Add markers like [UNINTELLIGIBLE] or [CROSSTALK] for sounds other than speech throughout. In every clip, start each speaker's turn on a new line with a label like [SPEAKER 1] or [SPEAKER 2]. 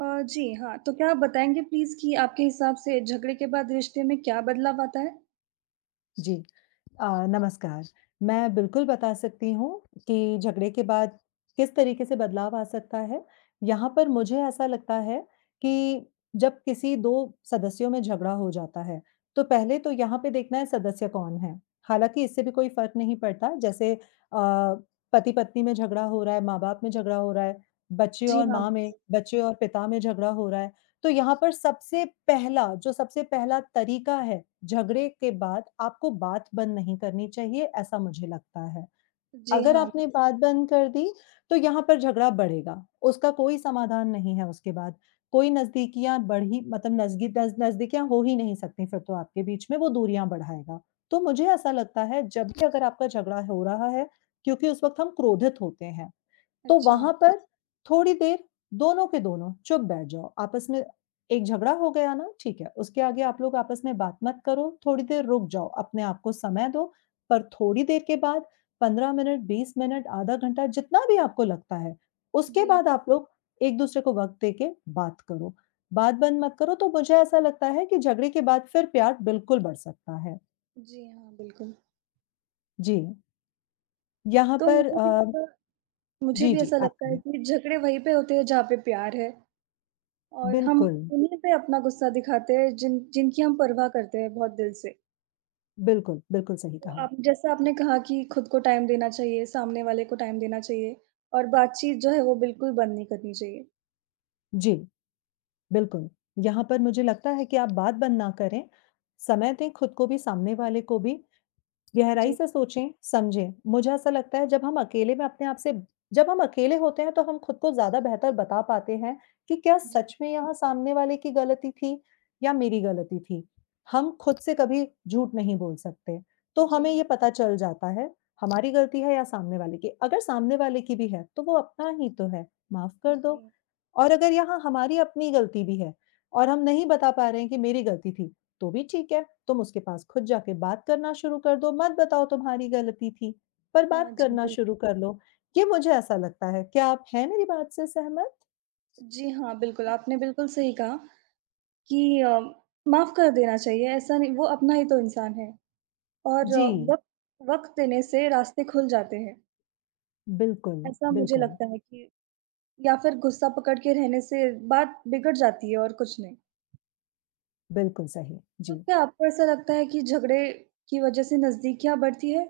[SPEAKER 1] अ, जी, हाँ। तो क्या आप बताएँगे प्लीज़ कि आपके हिसाब से झगड़े के बाद रिश्ते में क्या बदलाव आता है?
[SPEAKER 2] जी अ, नमस्कार। मैं बिल्कुल बता सकती हूँ कि झगड़े के बाद किस तरीके से बदलाव आ सकता है। यहाँ पर मुझे ऐसा लगता है कि जब किसी 2 सदस्यों में झगड़ा हो जाता है, तो पहले तो यहाँ पे देखना है,
[SPEAKER 1] हुँ।
[SPEAKER 2] सदस्य कौन है। हालाँकि इससे भी कोई फ़र्क नहीं पड़ता। जैसे अ, पति-पत्नी में झगड़ा हो रहा है, माँ बाप में झगड़ा हो रहा है, बच्चे
[SPEAKER 1] जी,
[SPEAKER 2] और
[SPEAKER 1] हाँ।
[SPEAKER 2] माँ में, बच्चे और पिता में झगड़ा हो रहा है। तो यहाँ पर सबसे पहला, जो सबसे पहला तरीका है, झगड़े के बाद आपको बात बंद नहीं करनी चाहिए, ऐसा मुझे लगता है।
[SPEAKER 1] जी,
[SPEAKER 2] अगर
[SPEAKER 1] हाँ।
[SPEAKER 2] आपने बात बंद कर दी, तो यहाँ पर झगड़ा बढ़ेगा। उसका कोई समाधान नहीं है, उसके बाद। कोई नज़दीकियाँ बढ़ीं, मतलब नज़गी दज़ नज़दीकियाँ हो ही नहीं सकतीं, फिर तो आपके बीच में। वो दूरियाँ बढ़ाएगा, तो मुझे ऐसा लगता है, जब भी अगर आपका झगड़ा हो रहा है, क्योंकि उस वक़्त हम क्रोधित होते हैं, तो
[SPEAKER 1] अच्छा।
[SPEAKER 2] वहाँ पर थोड़ी देर दोनों के दोनों चुप बैठ जाओ। आपस में एक झगड़ा हो गया ना, ठीक है। उसके आगे आप लोग आपस में बात मत करो, थोड़ी देर रुक जाओ, अपने आपको समय दो, पर थोड़ी देर के बाद 15 मिनट, 20 मिनट, आधा घंटा, जितना भी आपको लगता है, उसके
[SPEAKER 1] जी, हाँ।
[SPEAKER 2] बाद आप लोग एक-दूसरे को वक़्त दे के बात करो। बात बंद मत करो। तो मुझे ऐसा लगता है कि झगड़े के बाद, फिर प्यार बिल्कुल बढ़ सकता है।
[SPEAKER 1] जी हाँ, बिल्कुल।
[SPEAKER 2] जी। यहाँ
[SPEAKER 1] तो
[SPEAKER 2] पर
[SPEAKER 1] मुझे भी
[SPEAKER 2] अ
[SPEAKER 1] ऐसा मुझे
[SPEAKER 2] जी,
[SPEAKER 1] भी
[SPEAKER 2] जी,
[SPEAKER 1] ऐसा
[SPEAKER 2] आप
[SPEAKER 1] लगता है
[SPEAKER 2] कहें।
[SPEAKER 1] कि झगड़े वही पे होते हैं जहाँ पे प्यार है और हम
[SPEAKER 2] बिल्कुल।
[SPEAKER 1] उन्हीं पे अपना गुस्सा दिखाते हैं जिन जिनकी हम परवाह करते हैं बहुत दिल से।
[SPEAKER 2] बिल्कुल, बिल्कुल, सही
[SPEAKER 1] तो
[SPEAKER 2] कहा।
[SPEAKER 1] आप जैसा आपने कहा कि खुद को टाइम देना चाहिए, सामने वाले को टाइम देना चाहिए और बातचीत जो है, वो बिल्कुल बंद नहीं करनी चाहिए।
[SPEAKER 2] जी, बिल्कुल। यहाँ पर मुझे लगता है कि आप बात बंद ना करें, समय दें खुद को भी, सामने वाले को भी, गहराई
[SPEAKER 1] जी।
[SPEAKER 2] से सोचें-समझें। मुझे ऐसा लगता है जब हम अकेले में अपने आप से जब हम अकेले होते हैं तो हम खुद को ज़्यादा बेहतर बता पाते हैं, कि क्या
[SPEAKER 1] जी।
[SPEAKER 2] सच में यहाँ सामने वाले की गलती थी या मेरी गलती थी। हम खुद से कभी झूठ नहीं बोल सकते, तो
[SPEAKER 1] जी,
[SPEAKER 2] हमें
[SPEAKER 1] हाँ।
[SPEAKER 2] ये पता चल जाता है, हमारी गलती है या सामने वाले की। अगर सामने वाले की भी है तो वो अपना ही तो है, माफ कर दो
[SPEAKER 1] जी।
[SPEAKER 2] और अगर यहाँ हमारी अपनी गलती भी है और हम नहीं बता पा रहे हैं कि मेरी गलती थी, तो भी ठीक है। तुम उसके पास खुद जाके बात करना शुरू कर दो, मत बताओ तुम्हारी गलती थी, पर
[SPEAKER 1] हाँ
[SPEAKER 2] बात
[SPEAKER 1] जी,
[SPEAKER 2] करना
[SPEAKER 1] बिल्क
[SPEAKER 2] शुरू कर लो, कि मुझे ऐसा लगता है। क्या आप हैं मेरी बात से सहमत?
[SPEAKER 1] जी हाँ, बिल्कुल। आपने बिल्कुल सही कहा, कि अ, माफ कर देना चाहिए। ऐसा नहीं वो अपना ही तो इंसान है और
[SPEAKER 2] जी।
[SPEAKER 1] वक़्त वक़्त देने से रास्ते खुल जाते हैं।
[SPEAKER 2] बिल्कुल,
[SPEAKER 1] ऐसा मुझे
[SPEAKER 2] बिल्कुल।
[SPEAKER 1] लगता है कि या फिर गुस्सा पकड़ के रहने से बात बिगड़ जाती है, और कुछ नहीं।
[SPEAKER 2] बिल्कुल सही।
[SPEAKER 1] तो
[SPEAKER 2] जी।
[SPEAKER 1] क्या आपको ऐसा लगता है कि झगड़े की वज़ह से नज़दीकियाँ बढ़ती है?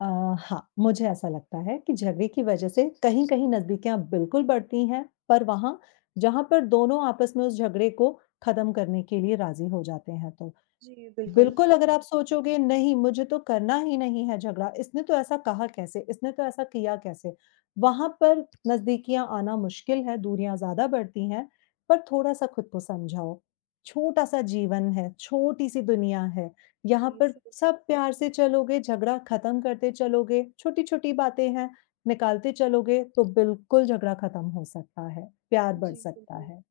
[SPEAKER 2] अ, हाँ, मुझे ऐसा लगता है कि झगड़े की वज़ह से कहीं-कहीं नज़दीकियाँ बिल्कुल बढ़ती हैं, पर वहाँ जहाँ पर दोनों आपस में उस झगड़े को खत्म करने के लिए राज़ी हो जाते हैं तो।
[SPEAKER 1] जी, बिल्कुल।
[SPEAKER 2] बिल्कुल अगर आप सोचोगे, नहीं, मुझे तो करना ही नहीं है झगड़ा, इसने तो ऐसा कहा कैसे, इसने तो ऐसा किया कैसे, वहाँ पर नज़दीकियाँ आना मुश्किल हैं, दूरियाँ ज़्यादा बढ़ती हैं। पर थोड़ा-सा खुद को समझाओ, छोटा-सा जीवन है, छोटी-सी दुनिया है, यहाँ
[SPEAKER 1] जी,
[SPEAKER 2] पर
[SPEAKER 1] सही बात।
[SPEAKER 2] सब प्यार से चलोगे, झगड़ा खत्म करते चलोगे, छोटी-छोटी बातें हैं, निकालते चलोगे, तो बिल्कुल झगड़ा खत्म हो सकता है, प्यार बढ़
[SPEAKER 1] जी,
[SPEAKER 2] सकता
[SPEAKER 1] बिल्कुल।
[SPEAKER 2] है।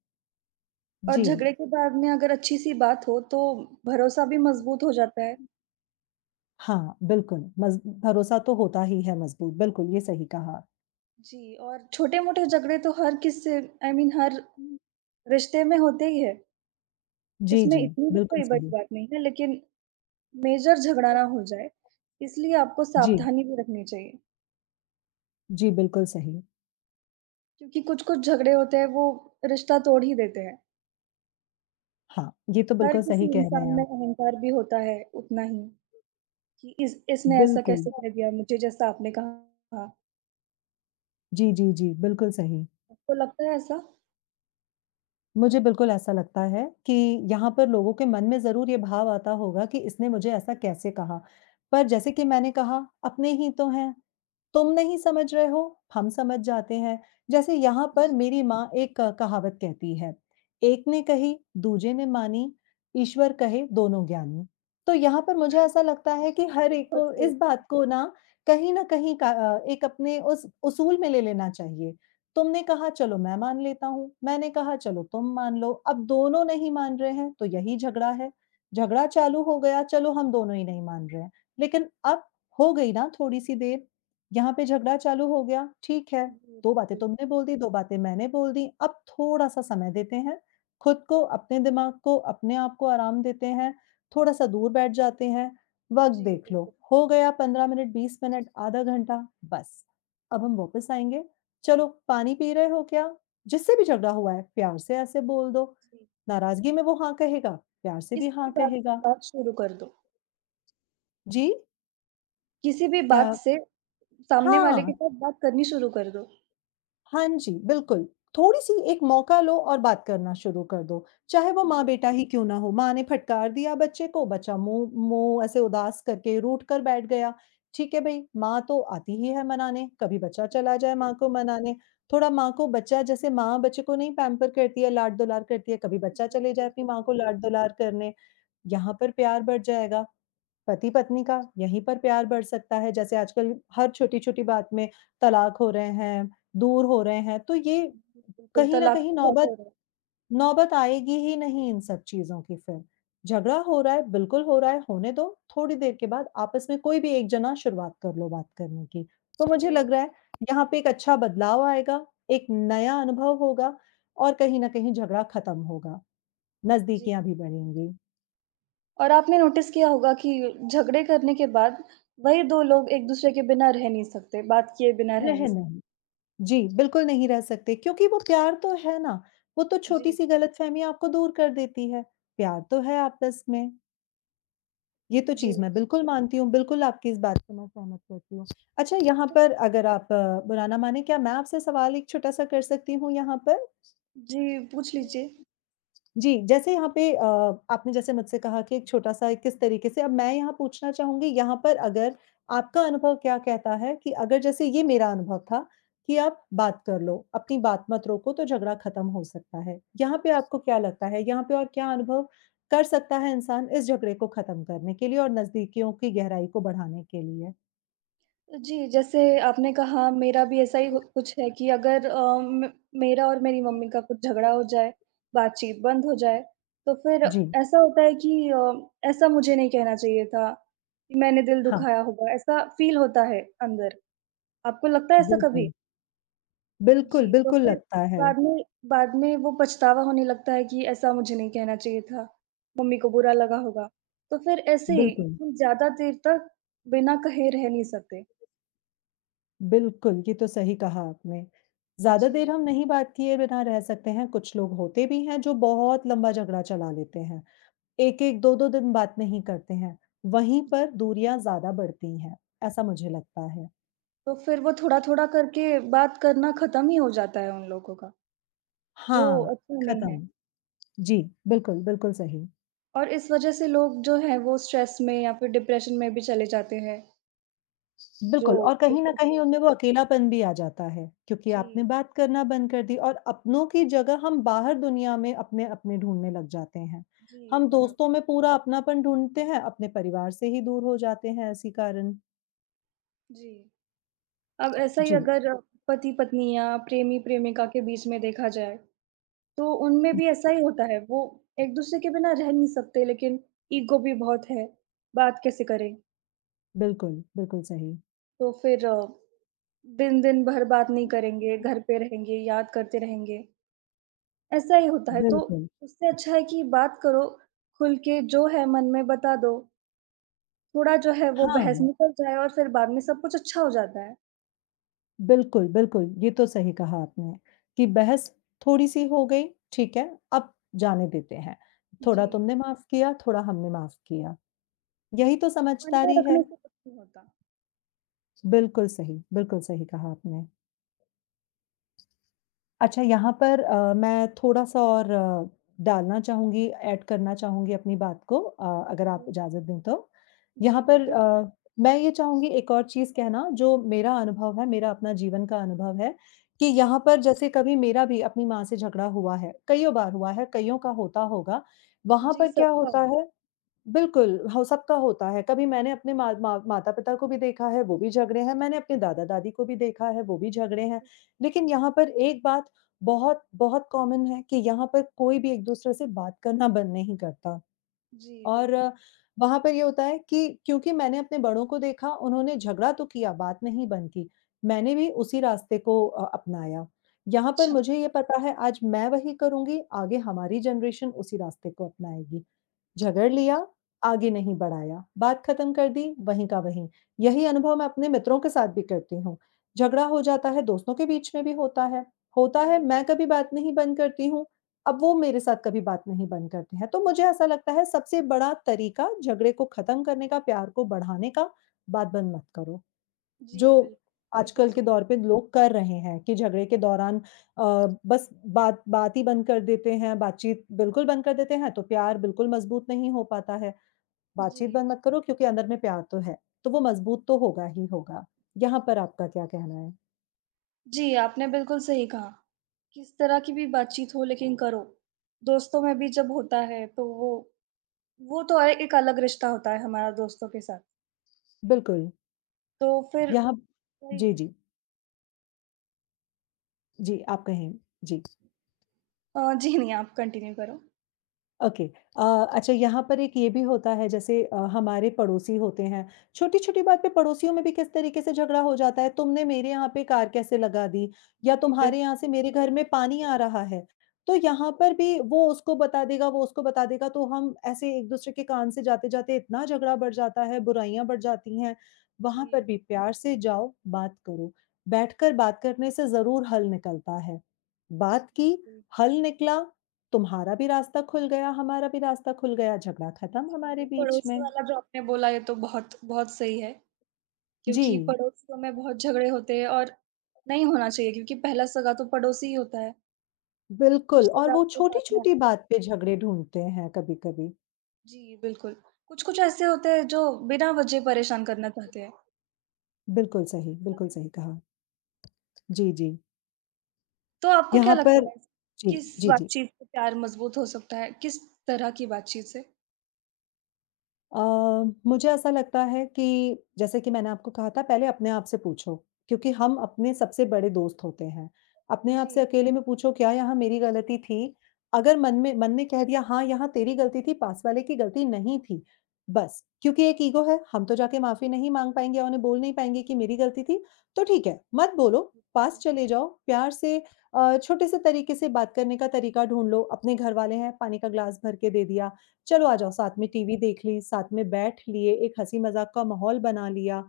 [SPEAKER 1] और
[SPEAKER 2] जी।
[SPEAKER 1] झगड़े के बाद में अगर अच्छी-सी बात हो, तो भरोसा भी मज़बूत हो जाता है।
[SPEAKER 2] हाँ, बिल्कुल, मज़ भरोसा तो होता ही है मज़बूत। बिल्कुल, ये सही कहा।
[SPEAKER 1] जी, और छोटे-मोटे झगड़े तो हर किसी आई मीन हर
[SPEAKER 2] हुँ।
[SPEAKER 1] रिश्ते में होते ही हैं।
[SPEAKER 2] जी,
[SPEAKER 1] इसमें
[SPEAKER 2] जी।
[SPEAKER 1] इतनी भी
[SPEAKER 2] बिल्कुल
[SPEAKER 1] कोई बड़ी
[SPEAKER 2] सही।
[SPEAKER 1] बात नहीं है लेकिन मेजर झगड़ा ना हो जाए इसलिए आपको
[SPEAKER 2] जी।
[SPEAKER 1] सावधानी भी रखनी चाहिए।
[SPEAKER 2] जी, बिल्कुल सही है।
[SPEAKER 1] क्योंकि कुछ-कुछ झगड़े होते हैं वो रिश्ता तोड़ ही देते हैं।
[SPEAKER 2] हाँ, ये तो
[SPEAKER 1] हर
[SPEAKER 2] बिल्कुल
[SPEAKER 1] किसी
[SPEAKER 2] सही कह रहे
[SPEAKER 1] इंसान
[SPEAKER 2] हैं आप।
[SPEAKER 1] में अहंकार भी होता है, उतना ही कि इस इसने ऐसा
[SPEAKER 2] बिल्कुल।
[SPEAKER 1] कैसे कह दिया मुझे, जैसा आपने कहा था।
[SPEAKER 2] जी, जी, जी। बिल्कुल सही।
[SPEAKER 1] आपको लगता है ऐसा?
[SPEAKER 2] मुझे बिल्कुल ऐसा लगता है कि यहाँ पर लोगों के मन में ज़रूर ये भाव आता होगा कि इसने मुझे ऐसा कैसे कहा, पर जैसे कि मैंने कहा, अपने ही तो हैं, तुम नहीं समझ रहे हो, हम समझ जाते हैं, जैसे यहाँ पर
[SPEAKER 1] जी।
[SPEAKER 2] मेरी माँ एक कहावत कहती है, "एक ने कही दूजे ने मानी, ईश्वर कहे दोनों ज्ञानी," तो यहाँ पर मुझे
[SPEAKER 1] हाँ।
[SPEAKER 2] ऐसा लगता है कि
[SPEAKER 1] ये
[SPEAKER 2] हर
[SPEAKER 1] तो
[SPEAKER 2] एक
[SPEAKER 1] बहुत
[SPEAKER 2] को
[SPEAKER 1] सही बात
[SPEAKER 2] इस
[SPEAKER 1] है।
[SPEAKER 2] बात को ना कहीं न कहीं अ, एक अपने उस उसूल में ले लेना चाहिए। तुमने कहा चलो मैं मान लेता हूँ, मैंने कहा चलो तुम मान लो, अब दोनों नहीं मान रहे हैं तो यही झगड़ा है, झगड़ा चालू हो गया चलो हम दोनों ही नहीं मान रहे हैं, लेकिन अब हो गई ना थोड़ी-सी देर, यहाँ पे झगड़ा चालू हो गया, ठीक है।
[SPEAKER 1] जी
[SPEAKER 2] दो बातें
[SPEAKER 1] बिल्कुल।
[SPEAKER 2] तुमने बोल दी, दो बातें मैंने बोल दी, अब थोड़ा-सा समय देते हैं खुद को, अपने दिमाग को, अपने आपको आराम देते हैं, थोड़ा-सा दूर बैठ जाते हैं, वक़्त
[SPEAKER 1] जी
[SPEAKER 2] देख लो,
[SPEAKER 1] बिल्कुल।
[SPEAKER 2] हो गया 15 मिनट, 20 मिनट, आधा घंटा, बस अब हम वापस आएँगे, चलो पानी पी रहे हो क्या? जिससे भी झगड़ा हुआ है प्यार से ऐसे बोल दो,
[SPEAKER 1] जी।
[SPEAKER 2] नाराज़गी में वो हाँ कहेगा, प्यार से भी
[SPEAKER 1] किसी
[SPEAKER 2] हाँ
[SPEAKER 1] भी बात से
[SPEAKER 2] कहेगा।
[SPEAKER 1] बात शुरू कर दो।
[SPEAKER 2] जी।
[SPEAKER 1] किसी भी
[SPEAKER 2] क्या?
[SPEAKER 1] बात से, सामने वाले के
[SPEAKER 2] हाँ।
[SPEAKER 1] साथ बात करनी शुरू कर दो।
[SPEAKER 2] हाँ जी, बिल्कुल, थोड़ी-सी एक मौका लो और बात करना शुरू कर दो, चाहे वो
[SPEAKER 1] जी।
[SPEAKER 2] माँ-बेटा ही क्यों ना हो? माँ ने फटकार दिया बच्चे को, बच्चा मुँह मुँह ऐसे उदास करके रूठ कर बैठ गया। ठीक है भई, माँ तो आती ही है मनाने, कभी बच्चा चला जाए
[SPEAKER 1] बिल्कुल।
[SPEAKER 2] माँ को मनाने, थोड़ा माँ को बच्चा जैसे माँ बच्चे को नहीं पैम्पर करती है, लाड-दुलार करती है, कभी
[SPEAKER 1] जी,
[SPEAKER 2] बच्चा चले जाए
[SPEAKER 1] बिल्कुल,
[SPEAKER 2] अपनी माँ
[SPEAKER 1] बि
[SPEAKER 2] को लाड-दुलार करने, यहाँ पर प्यार बढ़ जाएगा। पति-पत्नी का यहीं पर प्यार बढ़ सकता है, जैसे आजकल हर छोटी-छोटी बात में तलाक हो रहे हैं, दूर हो रहे हैं, तो ये
[SPEAKER 1] जी, बिल्कुल
[SPEAKER 2] कहीं न
[SPEAKER 1] तलाक
[SPEAKER 2] कहीं
[SPEAKER 1] तो बहुत
[SPEAKER 2] नौबत
[SPEAKER 1] हो रहे हैं।
[SPEAKER 2] नौबत आएगी ही नहीं इन सब चीज़ों की फिर। झगड़ा हो रहा है, बिल्कुल हो रहा है होने दो, थोड़ी देर के बाद आपस में कोई भी एक जना शुरुआत कर लो बात करने की, तो मुझे
[SPEAKER 1] जी।
[SPEAKER 2] लग रहा है यहाँ पे एक अच्छा बदलाव आएगा, एक नया अनुभव होगा और कहीं न कहीं झगड़ा खत्म होगा,
[SPEAKER 1] जी।
[SPEAKER 2] नज़दीकियाँ भी बढ़ेगी।
[SPEAKER 1] और आपने नोटिस किया होगा कि, झगड़े करने के बाद वही 2 लोग एक-दूसरे के बिना रह नहीं सकते, बात किए बिना रह नहीं
[SPEAKER 2] रह
[SPEAKER 1] स
[SPEAKER 2] नहीं जी, बिल्कुल नहीं रह सकते क्योंकि वो प्यार तो है ना, वो तो
[SPEAKER 1] जी।
[SPEAKER 2] छोटी-सी गलतफहमी आपको दूर कर देती है, प्यार तो है आपस में। ये तो चीज़
[SPEAKER 1] जी।
[SPEAKER 2] मैं बिल्कुल मानती हूँ, बिल्कुल आपकी इस बात से मैं सहमत करती हूँ। अच्छा, यहाँ पर अगर आप बुरा ना मानें, क्या मैं आपसे सवाल एक छोटा-सा कर सकती हूँ यहाँ पर?
[SPEAKER 1] जी, पूछ लीजिए।
[SPEAKER 2] जी, जैसे यहाँ पे अ, आपने जैसे मुझसे कहा कि एक छोटा-सा एक किस तरीके से अब मैं यहाँ पूछना चाहूँगी यहाँ पर अगर आपका अनुभव क्या कहता है कि अगर जैसे ये मेरा अनुभव था, कि आप बात कर लो। अपनी बात मत रोको तो झगड़ा खत्म हो सकता है। यहाँ पे आपको क्या लगता है, यहाँ पे और क्या अनुभव कर सकता है इंसान इस झगड़े को खत्म करने के लिए और नज़दीकियों की गहराई को बढ़ाने के लिए?
[SPEAKER 1] अ, जी, जैसे आपने कहा मेरा भी ऐसा ही घ कुछ है कि अगर अम, म मेरा और मेरी मम्मी का कुछ झगड़ा हो जाए, बातचीत बंद हो जाए, तो फिर
[SPEAKER 2] जी।
[SPEAKER 1] ऐसा होता है कि अ, ऐसा मुझे नहीं कहना चाहिए था। मैंने दिल
[SPEAKER 2] हाँ।
[SPEAKER 1] दुखाया होगा, ऐसा फ़ील होता है अंदर। आपको लगता है ऐसा कभी?
[SPEAKER 2] बिल्कुल। बिल्कुल,
[SPEAKER 1] जी, तो
[SPEAKER 2] बिल्कुल,
[SPEAKER 1] फिर
[SPEAKER 2] लगता है।
[SPEAKER 1] बाद में बाद में वो पछतावा होने लगता है कि ऐसा मुझे नहीं कहना चाहिए था, मम्मी को बुरा लगा होगा। तो फिर ऐसे ही
[SPEAKER 2] बिल्कुल।
[SPEAKER 1] उ ज़्यादा देर तक बिना कहे रह नहीं सकते।
[SPEAKER 2] बिल्कुल, ये तो सही कहा आपने। ज़्यादा देर
[SPEAKER 1] जी।
[SPEAKER 2] हम नहीं बात किए बिना रह सकते हैं, कुछ लोग होते भी हैं, जो बहुत लम्बा झगड़ा चला लेते हैं। 1-1 2-2 दिन बात नहीं करते हैं, वहीं
[SPEAKER 1] जी।
[SPEAKER 2] पर दूरियाँ ज़्यादा बढ़ती हैं, ऐसा मुझे लगता है।
[SPEAKER 1] तो फिर वो थोड़ा-थोड़ा करके, बात करना खत्म ही हो जाता है उन लोगों का, जो
[SPEAKER 2] हाँ,
[SPEAKER 1] अच्छा नहीं है।
[SPEAKER 2] खत्म। जी, बिल्कुल, बिल्कुल सही।
[SPEAKER 1] और इस वजह से लोग जो हैं, वो स्ट्रेस में या फिर डिप्रेशन में भी चले जाते हैं। जो
[SPEAKER 2] बिल्कुल, और कहीं न
[SPEAKER 1] बिल्कुल
[SPEAKER 2] कहीं
[SPEAKER 1] सही।
[SPEAKER 2] उनमें वो अकेलापन भी आ जाता है। क्योंकि आपने
[SPEAKER 1] जी।
[SPEAKER 2] बात करना बंद कर दी और अपनों की जगह हम बाहर दुनिया में अपने-अपने ढूँढ़ने लग जाते हैं,
[SPEAKER 1] जी,
[SPEAKER 2] हम
[SPEAKER 1] बराब
[SPEAKER 2] दोस्तों में पूरा अपनापन ढूँढ़ते हैं, अपने परिवार से ही दूर हो जाते हैं इसी कारण।
[SPEAKER 1] जी। अब ऐसा ही
[SPEAKER 2] जी।
[SPEAKER 1] अगर पति-पत्नी या प्रेमी-प्रेमिका के बीच में देखा जाए, तो उनमें भी ऐसा
[SPEAKER 2] [UNINTELLIGIBLE]
[SPEAKER 1] ही होता है, वो एक-दूसरे के बिना रह नहीं सकते, लेकिन ईगो भी बहुत है, बात कैसे करें?
[SPEAKER 2] बिल्कुल, बिल्कुल सही।
[SPEAKER 1] तो फिर, दिन-दिन भर बात नहीं करेंगे,
[SPEAKER 2] [UNINTELLIGIBLE]
[SPEAKER 1] घर पे रहेंगे, याद करते रहेंगे। ऐसा ही होता है, तो
[SPEAKER 2] बिल्कुल।
[SPEAKER 1] उससे अच्छा है कि बात करो खुल के। जो है मन में, बता दो। थोड़ा जो है वो बहस
[SPEAKER 2] हाँ।
[SPEAKER 1] निकल जाए और फिर बाद में सब कुछ अच्छा हो जाता है।
[SPEAKER 2] बिल्कुल, बिल्कुल। ये तो सही कहा आपने कि बहस थोड़ी-सी हो गई, ठीक है? अब जाने देते हैं, थोड़ा
[SPEAKER 1] जी।
[SPEAKER 2] तुमने माफ़ किया, थोड़ा हमने माफ़ किया, यही तो
[SPEAKER 1] मन में
[SPEAKER 2] समझदारी है।
[SPEAKER 1] रखने से कुछ नहीं होता।
[SPEAKER 2] बिल्कुल सही। बिल्कुल सही कहा आपने। अच्छा, यहाँ पर अ, मैं थोड़ा-सा और डालना चाहूँगी, एड करना चाहूँगी अपनी बात को अ, अगर आप
[SPEAKER 1] जी।
[SPEAKER 2] इजाज़त दें तो?
[SPEAKER 1] जी
[SPEAKER 2] यहाँ पर
[SPEAKER 1] बिल्कुल।
[SPEAKER 2] अ, मैं ये चाहूँगी एक और चीज़ कहना जो मेरा अनुभव है, मेरा अपना जीवन का अनुभव है कि
[SPEAKER 1] जी।
[SPEAKER 2] यहाँ पर जैसे कभी मेरा भी अपनी माँ से झगड़ा हुआ है, कइयों बार हुआ है, कइयों का होता होगा, वहाँ
[SPEAKER 1] जी
[SPEAKER 2] पर क्या होता
[SPEAKER 1] सबका।
[SPEAKER 2] है बिल्कुल, हो सबका होता है। कभी मैंने अपने माँ माँ माता-पिता को भी देखा है, वो भी झगड़े हैं, मैंने अपने दादा-दादी को भी देखा है, वो भी झगड़े हैं लेकिन यहाँ पर एक बात बहुत बहुत कॉमन है कि यहाँ पर कोई भी एक-दूसरे से बात करना बंद नहीं करता
[SPEAKER 1] जी
[SPEAKER 2] और
[SPEAKER 1] बिल्कुल।
[SPEAKER 2] वहाँ पर ये होता है कि क्योंकि मैंने अपने बड़ों को देखा, उन्होंने झगड़ा तो किया, बात नहीं बंद की, मैंने भी उसी रास्ते को अ, अपनाया, यहाँ पर
[SPEAKER 1] अच्छा।
[SPEAKER 2] मुझे ये पता है आज मैं वही करुँगी, आगे हमारी जनरेशन उसी रास्ते को अपनाएगी। झगड़ लिया, आगे नहीं बढ़ाया, बात ख़त्म कर दी वहीं का वहीं, यही अनुभव मैं अपने मित्रों के साथ भी करती हूँ, झगड़ा हो जाता है दोस्तों के बीच में भी होता है। होता है
[SPEAKER 1] जी बिल
[SPEAKER 2] मैं कभी बात नहीं बंद करती हूँ, अब वो मेरे साथ कभी बात नहीं बंद करते हैं, तो मुझे ऐसा लगता है सबसे बड़ा तरीका झगड़े ख़त्म करने का प्यार को बढ़ाने का, बात बंद मत करो। जो
[SPEAKER 1] जी बिल्क बिल्कुल
[SPEAKER 2] आजकल के
[SPEAKER 1] सर।
[SPEAKER 2] दौर पे लोग कर रहे हैं कि झगड़े के दौरान अ, बस बात बात ही बंद कर देते हैं, बातचीत बिल्कुल बंद कर देते हैं तो प्यार बिल्कुल मजबूत नहीं हो पाता है, बातचीत
[SPEAKER 1] जी।
[SPEAKER 2] बंद मत करो क्योंकि अंदर में प्यार तो है, तो वो मजबूत तो होगा ही होगा, यहाँ पर आपका क्या कहना है?
[SPEAKER 1] जी, आपने बिल्कुल सही कहा, किस तरह की भी बातचीत हो लेकिन करो, दोस्तों में भी जब होता है तो वो वो तो अ, एक अलग रिश्ता होता है हमारा दोस्तों के साथ।
[SPEAKER 2] बिल्कुल।
[SPEAKER 1] तो फिर
[SPEAKER 2] यहाँ जी,
[SPEAKER 1] वही।
[SPEAKER 2] जी। जी, आप कहें, जी।
[SPEAKER 1] अ, जी नहीं आप कंटिन्यू करो।
[SPEAKER 2] ओके, अ, अच्छा यहाँ पर एक ये भी होता है जैसे अ, हमारे पड़ोसी होते हैं, छोटी-छोटी बात पे पड़ोसियों में भी किस तरीके से झगड़ा हो जाता है, तुमने मेरे यहाँ पे कार कैसे लगा दी? या
[SPEAKER 1] जी,
[SPEAKER 2] तुम्हारे
[SPEAKER 1] बिल्कुल
[SPEAKER 2] यहाँ से
[SPEAKER 1] ये तो
[SPEAKER 2] मेरे घर
[SPEAKER 1] सही।
[SPEAKER 2] में पानी आ रहा है। तो यहाँ पर भी वो उसको बता देगा, वो उसको बता देगा तो हम ऐसे एक दूसरे के कान से जाते-जाते इतना झगड़ा बढ़ जाता है, बुराइयाँ बढ़ जाती हैं। वहाँ पर
[SPEAKER 1] जी।
[SPEAKER 2] भी प्यार से जाओ बात करो, बैठकर बात करने से ज़रूर हल निकलता है। बात
[SPEAKER 1] जी,
[SPEAKER 2] की,
[SPEAKER 1] जी।
[SPEAKER 2] हल निकला, तुम्हारा भी रास्ता खुल गया, हमारा भी रास्ता खुल गया, झगड़ा खत्म
[SPEAKER 1] जी, जी,
[SPEAKER 2] हमारे बीच
[SPEAKER 1] पड़ोसी
[SPEAKER 2] में।
[SPEAKER 1] वाला जो आपने बोला ये तो बहुत, बहुत सही है। क्योंकि
[SPEAKER 2] जी।
[SPEAKER 1] पड़ोसियों में बहुत झगड़े होते हैं और नहीं होना चाहिए क्योंकि पहला सगा तो पड़ोसी ही होता हैं।
[SPEAKER 2] बिल्कुल और
[SPEAKER 1] रिश्तेदार
[SPEAKER 2] वो
[SPEAKER 1] तो बाद में आ
[SPEAKER 2] छोटी-छोटी बात पे झगड़े ढूँढ़ते हैं कभी-कभी।
[SPEAKER 1] जी, बिल्कुल, कुछ-कुछ ऐसे होते हैं जो बिना वजह परेशान करना चाहते हैं।
[SPEAKER 2] बिल्कुल सही, बिल्कुल
[SPEAKER 1] सभी।
[SPEAKER 2] सही कहा। जी, जी।
[SPEAKER 1] तो आपको क्या
[SPEAKER 2] यहाँ
[SPEAKER 1] लगता
[SPEAKER 2] पर
[SPEAKER 1] है?
[SPEAKER 2] जी,
[SPEAKER 1] किस
[SPEAKER 2] जी, जी।
[SPEAKER 1] बातचीत से प्यार मजबूत हो सकता है? किस तरह की बातचीत से?
[SPEAKER 2] अ, मुझे ऐसा लगता है कि जैसे कि मैंने आपको कहा था पहले अपने आप से पूछो, क्योंकि हम अपने सबसे बड़े दोस्त होते हैं। अपने आप से
[SPEAKER 1] जी।
[SPEAKER 2] अकेले में पूछो क्या यहाँ मेरी गलती थी, अगर मन में मन ने कह दिया हाँ यहाँ तेरी गलती थी पास वाले की गलती नहीं थी। बस, क्योंकि एक ईगो है, हम तो जाके माफी नहीं माँग पाएँगे और उन्हें बोल नहीं पाएँगे कि मेरी गलती थी, तो ठीक है। मत बोलो, पास चले जाओ, प्यार से अ, छोटे-से तरीक़े से बात करने का तरीक़ा ढूँढ़ लो, अपने घर वाले हैं, पानी का ग्लास भर के दे दिया। चलो आ जाओ साथ में
[SPEAKER 1] हाँ।
[SPEAKER 2] टीवी देख ली, साथ में बैठ लिए, एक हँसी-मज़ाक का माहौल बना लिया,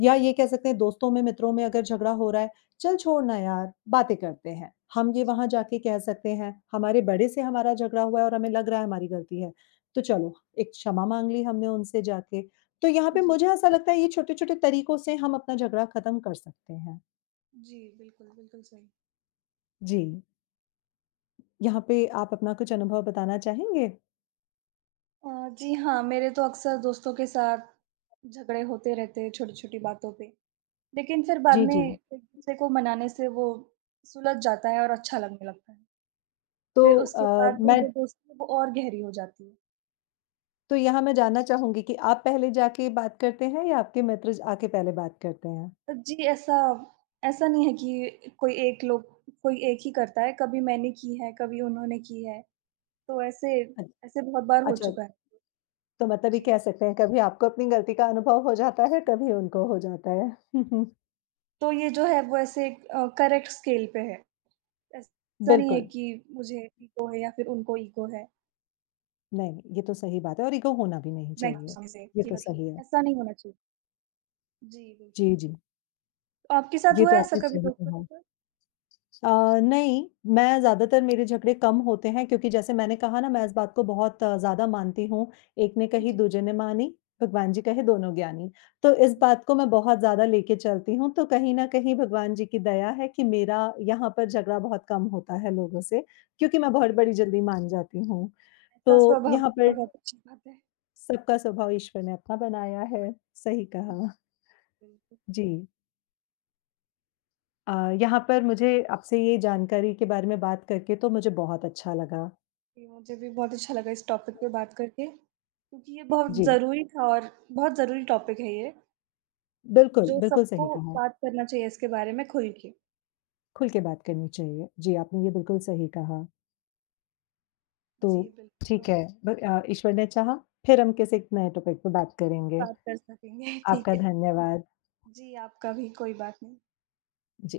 [SPEAKER 2] या ये कह सकते हैं दोस्तों में मित्रों में अगर झगड़ा हो रहा है, चल छोड़ ना यार, बातें करते हैं। हम ये
[SPEAKER 1] जी।
[SPEAKER 2] वहाँ जाके कह सकते हैं, हमारे बड़े से हमारा झगड़ा हुआ और हमें लग रहा है हमारी गलती है, तो चलो एक क्षमा माँग ली हमने उनसे जाके, तो यहाँ पे
[SPEAKER 1] जी।
[SPEAKER 2] मुझे ऐसा लगता है ये छोटे-छोटे तरीक़ों से हम अपना झगड़ा ख़त्म कर सकते हैं।
[SPEAKER 1] जी, बिल्कुल, बिल्कुल सही।
[SPEAKER 2] जी। यहाँ पे आप अपना कुछ अनुभव बताना चाहेंगे?
[SPEAKER 1] अ, जी हाँ, मेरे तो अक्सर दोस्तों के साथ, झगड़े होते रहते हैं छोटी-छोटी बातों पे, लेकिन फिर बाद
[SPEAKER 2] जी,
[SPEAKER 1] में
[SPEAKER 2] जी।
[SPEAKER 1] एक-दूसरे को मनाने से वो सुलझ जाता है और अच्छा लगने लगता है।
[SPEAKER 2] तो
[SPEAKER 1] फिर उसके
[SPEAKER 2] अ,
[SPEAKER 1] बाद में जो
[SPEAKER 2] मैं
[SPEAKER 1] दोस्ती है, वो और गहरी हो जाती है।
[SPEAKER 2] तो यहाँ मैं जानना चाहूँगी कि आप पहले जाके बात करते हैं या आपके मित्र ज आके पहले बात करते हैं?
[SPEAKER 1] अ, जी, ऐसा ऐसा नहीं है कि, कोई एक लोग कोई एक ही करता है, कभी मैंने की है, कभी उन्होंने की है। तो ऐसे
[SPEAKER 2] अच
[SPEAKER 1] ऐसे बहुत बार हो
[SPEAKER 2] अच्छा।
[SPEAKER 1] चुका है।
[SPEAKER 2] तो मतलब ये
[SPEAKER 1] जी।
[SPEAKER 2] कह सकते हैं, कभी आपको अपनी गलती का अनुभव हो जाता है, कभी
[SPEAKER 1] हुँ, हुँ,
[SPEAKER 2] उनको
[SPEAKER 1] हुँ।
[SPEAKER 2] हो जाता है। [CHUCKLES]
[SPEAKER 1] तो ये जो है, वो ऐसे अ, करेक्ट स्केल पे है। ऐसा नहीं है
[SPEAKER 2] बिल्कुल।
[SPEAKER 1] कि मुझे ईगो है या फिर उनको ईगो है।
[SPEAKER 2] नहीं, नहीं, ये तो सही बात है और ईगो होना भी नहीं
[SPEAKER 1] मैं
[SPEAKER 2] चाहिए। ये
[SPEAKER 1] [UNINTELLIGIBLE] जी,
[SPEAKER 2] तो
[SPEAKER 1] बताइए
[SPEAKER 2] सही है।
[SPEAKER 1] ऐसा नहीं होना चाहिए। जी,
[SPEAKER 2] जी,
[SPEAKER 1] बिल्कुल।
[SPEAKER 2] जी।
[SPEAKER 1] आपके साथ
[SPEAKER 2] ये
[SPEAKER 1] हुआ
[SPEAKER 2] तो
[SPEAKER 1] है ऐसा
[SPEAKER 2] आपने
[SPEAKER 1] कभी
[SPEAKER 2] सही
[SPEAKER 1] दोस्तों
[SPEAKER 2] कहा।
[SPEAKER 1] के साथ?
[SPEAKER 2] अ, नहीं, मैं ज़्यादातर मेरे झगड़े कम होते हैं क्योंकि जैसे मैंने कहा ना, मैं इस बात को बहुत ज़्यादा मानती हूँ, एक ने कही,
[SPEAKER 1] जी।
[SPEAKER 2] दूजे ने मानी, भगवान जी कहें, दोनों ज्ञानी। तो इस बात को मैं बहुत ज़्यादा लेके चलती हूँ, तो कहीं न कहीं भगवान जी की दया है कि मेरा यहाँ पर झगड़ा बहुत कम होता है लोगों से, क्योंकि मैं बहुत
[SPEAKER 1] जी।
[SPEAKER 2] बड़ी जल्दी मान जाती हूँ।
[SPEAKER 1] ता
[SPEAKER 2] तो
[SPEAKER 1] स्वभाव
[SPEAKER 2] यहाँ
[SPEAKER 1] रखना
[SPEAKER 2] पे
[SPEAKER 1] बहुत अच्छी बात है।
[SPEAKER 2] सबका स्वभाव ईश्वर ने अपना बनाया है, सही
[SPEAKER 1] हुँ,
[SPEAKER 2] कहा।
[SPEAKER 1] बिल्कुल।
[SPEAKER 2] जी। अ, यहाँ पर मुझे आपसे ये जानकारी के बारे में बात करके तो मुझे बहुत अच्छा लगा।
[SPEAKER 1] जी, मुझे भी बहुत अच्छा लगा इस टॉपिक पे बात करके, क्योंकि ये बहुत
[SPEAKER 2] जी।
[SPEAKER 1] ज़रूरी था और बहुत ज़रूरी टॉपिक है ये
[SPEAKER 2] बिल्कुल,
[SPEAKER 1] जो
[SPEAKER 2] बिल्कुल
[SPEAKER 1] सबको
[SPEAKER 2] सही कहा।
[SPEAKER 1] बात करना चाहिए इसके बारे में खुल के।
[SPEAKER 2] खुल के बात करनी चाहिए, जी, आपने ये बिल्कुल सही कहा। तो,
[SPEAKER 1] जी,
[SPEAKER 2] ठीक
[SPEAKER 1] बिल्कुल।
[SPEAKER 2] है, ब अ, ईश्वर ने चाहा फिर हम किसी नए टॉपिक पे बात करेंगे।
[SPEAKER 1] बात कर सकेंगे, ठीक
[SPEAKER 2] आपका
[SPEAKER 1] है।
[SPEAKER 2] धन्यवाद।
[SPEAKER 1] जी, आपका भी, कोई बात नहीं।
[SPEAKER 2] जी।